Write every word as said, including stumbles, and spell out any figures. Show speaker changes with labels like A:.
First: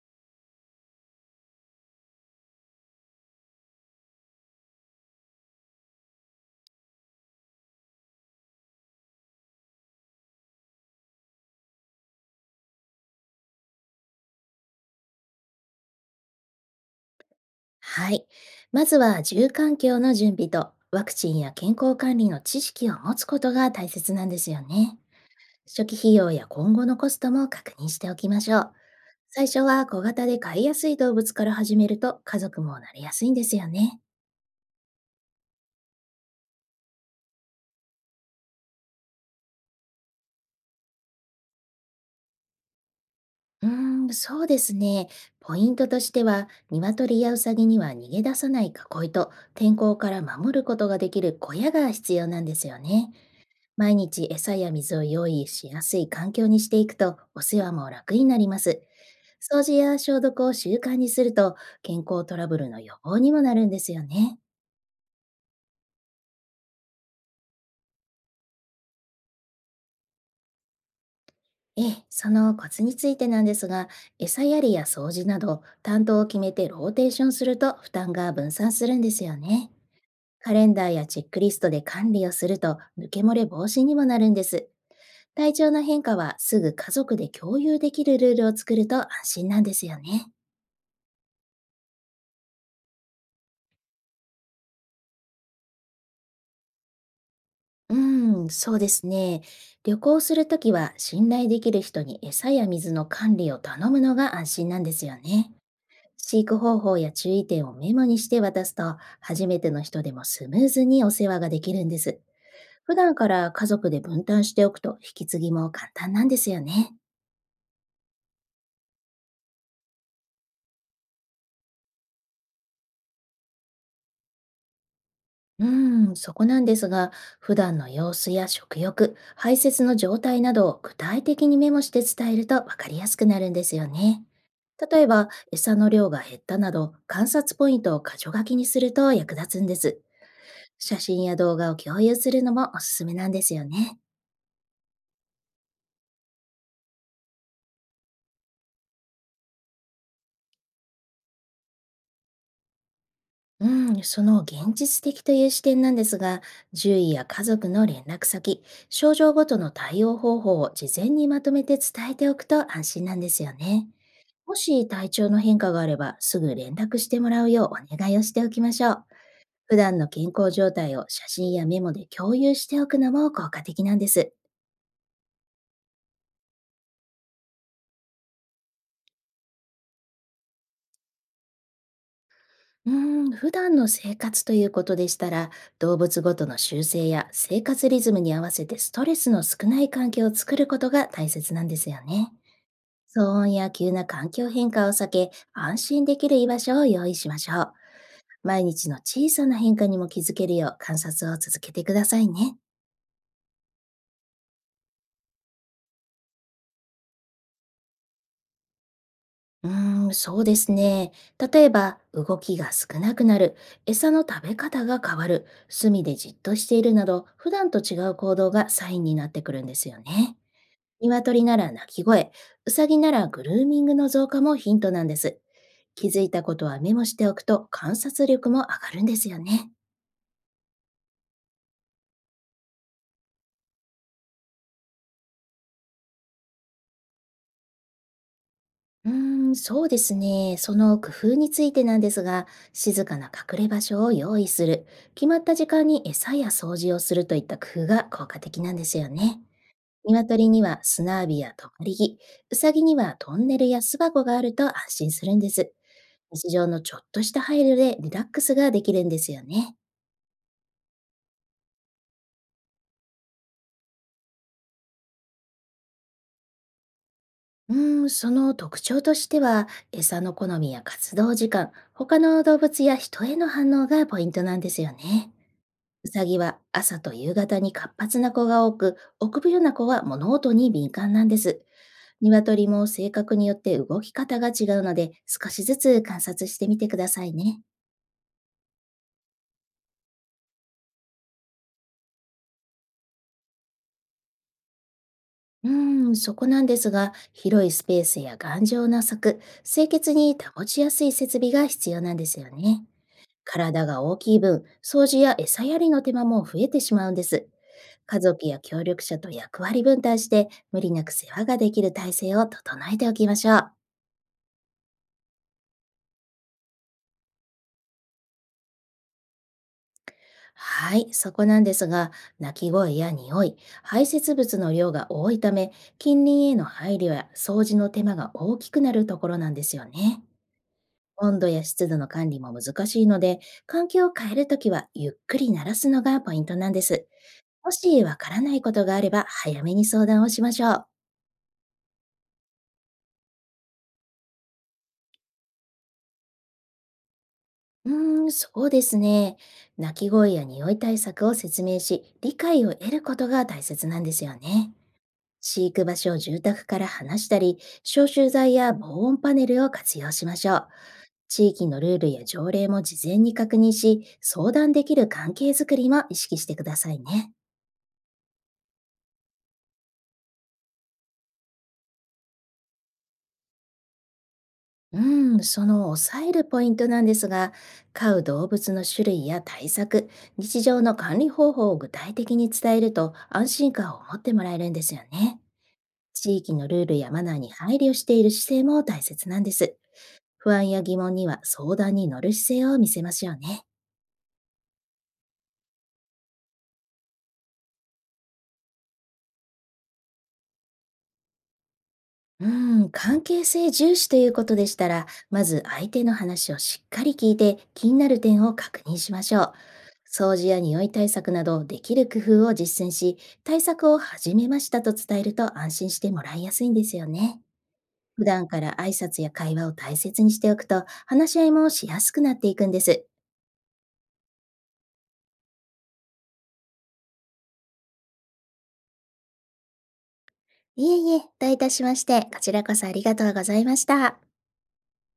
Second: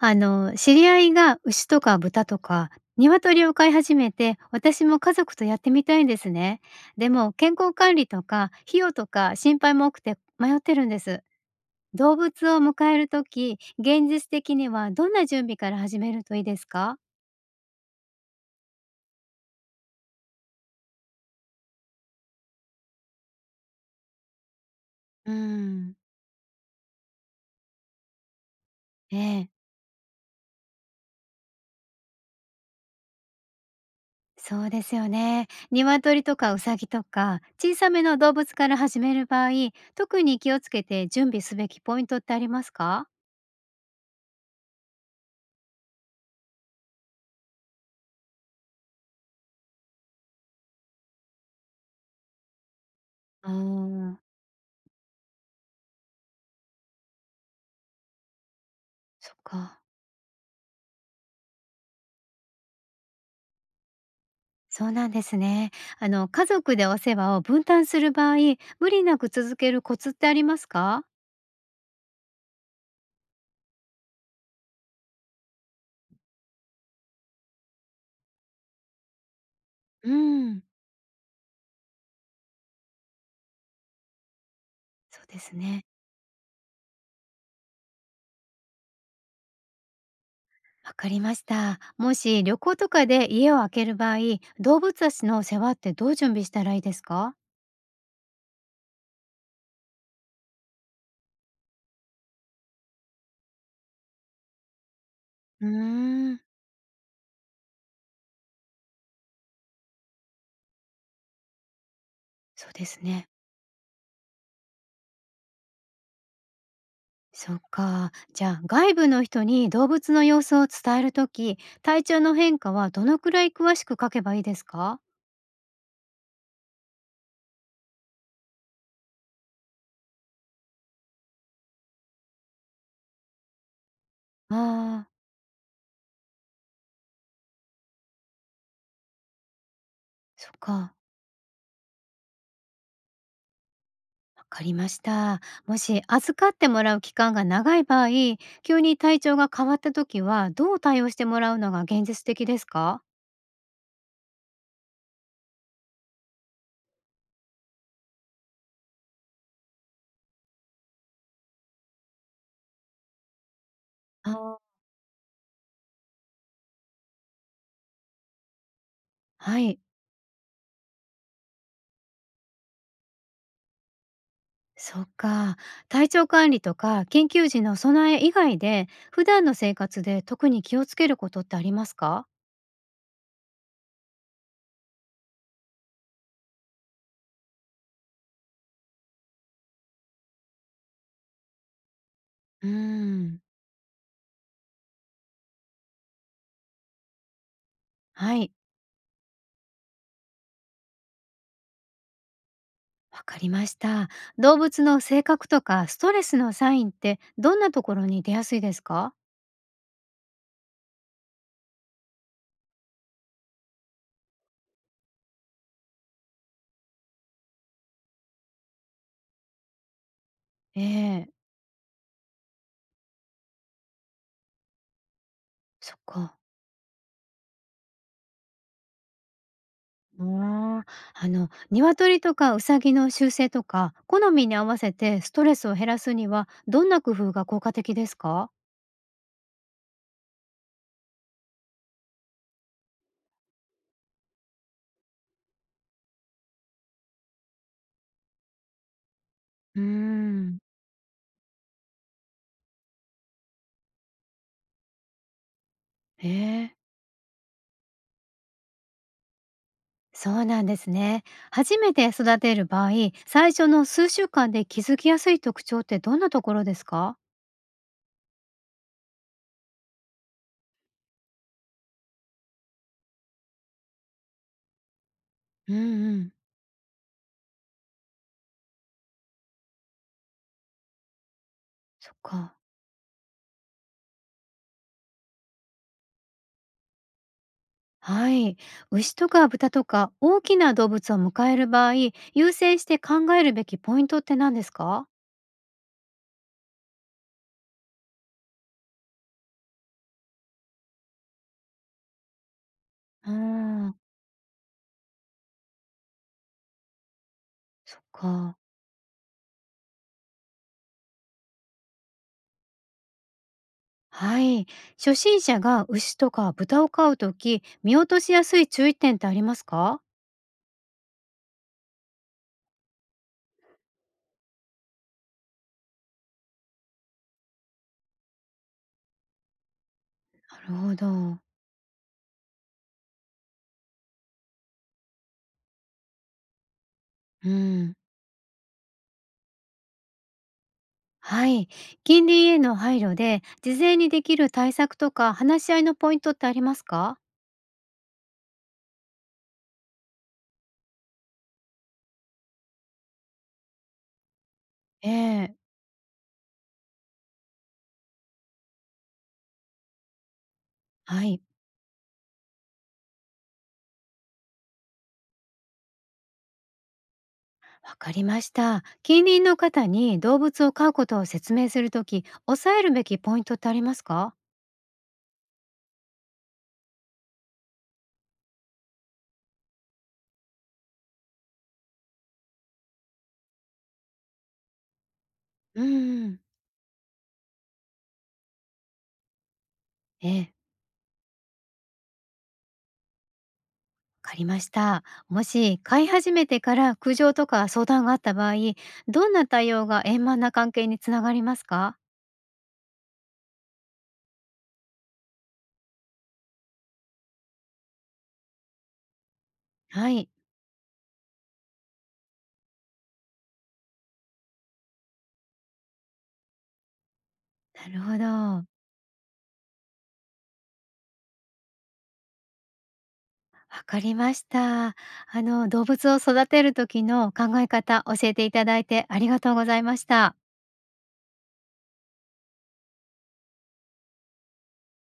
A: あの、知り合いが牛とか豚とか鶏を飼い始めて、私も家族とやってみたいんですね。でも健康管理とか費用とか心配も多くて迷ってるんです。動物を迎えるとき、現実的にはどんな準備から始めるといいですか？
B: はい。まずは住環境の準備とワクチンや健康管理の知識を持つことが大切なんですよね。
A: うー
B: 初
A: ん、
B: 期費用や今後のコストも確認しておきましょう。
A: え
B: 最
A: え、
B: 初は小型で飼いやすい動物から始めると家族も慣れやすいんですよね。
A: そうですよね。鶏とかウサギとか小さめの動物から始める場合、特に気をつけて準備すべきポイントってありますか？
B: うーん、そうですね。ポイントとしては、鶏やウサギには逃げ出さない囲いと、天候から守ることができる小屋が必要なんですよね。
A: あ
B: 毎
A: ー、
B: 日餌や水を用意しやすい環境にしていくとお世話も楽になります。
A: そっ
B: 掃除
A: か。
B: や消毒を習慣にすると健康トラブルの予防にもなるんですよね。
A: そうなんですね。あの、家族でお世話を分担する場合、無理なく続けるコツってありますか？
B: ええ、そのコツについてなんですが、餌やりや掃除など担当を決めてローテーションすると負担が分散するんですよね。
A: う
B: カ
A: ん、
B: レンダーやチェックリストで管理をすると抜け漏れ防止にもなるんです。
A: そうで
B: 体
A: す
B: 調の
A: ね。
B: 変化はすぐ家族で共有できるルールを作ると安心なんですよね。
A: わかりました。もし旅行とかで家を空ける場合、動物たちの世話ってどう準備したらいいですか？
B: うん、そうですね。旅行するときは信頼できる人に餌や水の管理を頼むのが安心なんですよね。
A: うーん、
B: 飼育方法や注意点をメモにして渡すと、初めての人でもスムーズにお世話ができるんです。
A: そうで
B: 普
A: す
B: 段
A: ね。
B: から家族で分担しておくと引き継ぎも簡単なんですよね。
A: そっか。じゃあ、外部の人に動物の様子を伝えるとき、体調の変化はどのくらい詳しく書けばいいですか？
B: うーん、そこなんですが、普段の様子や食欲、排泄の状態などを具体的にメモして伝えると分かりやすくなるんですよね。例
A: ああ
B: え
A: ー、
B: ば、餌の量が減ったなど、観察ポイントを箇条書きにすると役立つんです。
A: そっか。
B: 写真や動画を共有するのもおすすめなんですよね。
A: わかりました。もし預かってもらう期間が長い場合、急に体調が変わった時はどう対応してもらうのが現実的ですか？
B: うん、その現実的という視点なんですが、獣医や家族の連絡先、症状ごとの対応方法を事前にまとめて伝えておくと安心なんですよね。も
A: あ、
B: し体調の変化があれば、すぐ連絡してもらうようお願いをしておきましょう。
A: は
B: 普
A: い、
B: 段の健康状態を写真やメモで共有しておくのも効果的なんです。
A: そっか。体調管理とか緊急時の備え以外で、普段の生活で特に気をつけることってありますか？
B: うーん、普段の生活ということでしたら、動物ごとの習性や生活リズムに合わせてストレスの少ない環境を作ることが大切なんですよね。
A: うー
B: 騒
A: ん、
B: 音や急な環境変化を避け、安心できる居場所を用意しましょう。
A: はい、
B: 毎日の小さな変化にも気づけるよう観察を続けてくださいね。
A: わかりました。動物の性格とかストレスのサインってどんなところに出やすいですか？
B: うーん、そうですね。例えば、動きが少なくなる、餌の食べ方が変わる、隅でじっとしているなど、普段と違う行動がサインになってくるんですよね。
A: ええ、
B: 鶏なら鳴き声、うさぎならグルーミングの増加もヒントなんです。
A: そっ
B: 気づい
A: か。
B: たことはメモしておくと観察力も上がるんですよね。
A: ああ、あの、鶏とかウサギの習性とか、好みに合わせてストレスを減らすには、どんな工夫が効果的ですか？
B: うーん、そうですね。その工夫についてなんですが、静かな隠れ場所を用意する、決まった時間に餌や掃除をするといった工夫が効果的なんですよね。
A: うー
B: 鶏
A: ん、
B: には砂浴びや止まり木、うさぎにはトンネルや巣箱があると安心するんです。
A: へ
B: 日常
A: え、
B: のちょっとした配慮でリラックスができるんですよね。
A: そうなんですね。初めて育てる場合、最初の数週間で気づきやすい特徴ってどんなところですか？
B: うーん、その特徴としては、餌の好みや活動時間、他の動物や人への反応がポイントなんですよね。
A: うん
B: ウ
A: う
B: サ
A: ん。
B: ギは朝と夕方に活発な子が多く、臆病な子は物音に敏感なんです。
A: そっか。
B: 鶏も性格によって動き方が違うので、少しずつ観察してみてくださいね。
A: はい。牛とか豚とか大きな動物を迎える場合、優先して考えるべきポイントって何ですか？
B: うーん、そこなんですが、広いスペースや頑丈な柵、清潔に保ちやすい設備が必要なんですよね。
A: うー
B: 体
A: ん、
B: が大きい分、掃除や餌やりの手間も増えてしまうんです。
A: そっ
B: 家族
A: か。
B: や協力者と役割分担して、無理なく世話ができる体制を整えておきましょう。
A: はい。初心者が牛とか豚を飼うとき、見落としやすい注意点ってありますか？
B: はい、そこなんですが、鳴き声や匂い、排泄物の量が多いため、近隣への配慮や掃除の手間が大きくなるところなんですよね。
A: なるほど。
B: 温度や湿度の管理も難しいので、環境を変えるときはゆっくり鳴らすのがポイントなんです。
A: う
B: も
A: ん。
B: しわからないことがあれば早めに相談をしましょう。
A: はい。近隣への配慮で、事前にできる対策とか話し合いのポイントってありますか？
B: うーん、そうですね。鳴き声や匂い対策を説明し、理解を得ることが大切なんですよね。
A: ええ、
B: 飼育場所を住宅から離したり、消臭剤や防音パネルを活用しましょう。
A: はい。
B: 地域のルールや条例も事前に確認し、相談できる関係づくりも意識してくださいね。
A: わかりました。近隣の方に動物を飼うことを説明するとき、抑えるべきポイントってありますか？
B: うん、その抑えるポイントなんですが、飼う動物の種類や対策、日常の管理方法を具体的に伝えると安心感を持ってもらえるんですよね。
A: うんう
B: 地
A: ん。
B: 域のルールやマナーに配慮している姿勢も大切なんです。
A: ええ、
B: 不安や疑問には相談に乗る姿勢を見せましょうね。
A: わかりました。もし飼い始めてから苦情とか相談があった場合、どんな対応が円満な関係につながりますか？
B: うーん、関係性重視ということでしたら、まず相手の話をしっかり聞いて気になる点を確認しましょう。
A: はい、
B: 掃除や匂い対策などできる工夫を実践し、対策を始めましたと伝えると安心してもらいやすいんですよね。
A: なるほ
B: 普段か
A: ど。
B: ら挨拶や会話を大切にしておくと話し合いもしやすくなっていくんです。
A: わかりました。あの動物を育てる時の考え方教えていただいてありがとうございました。
B: いえいえ、どういたしまして、こちらこそありがとうございました。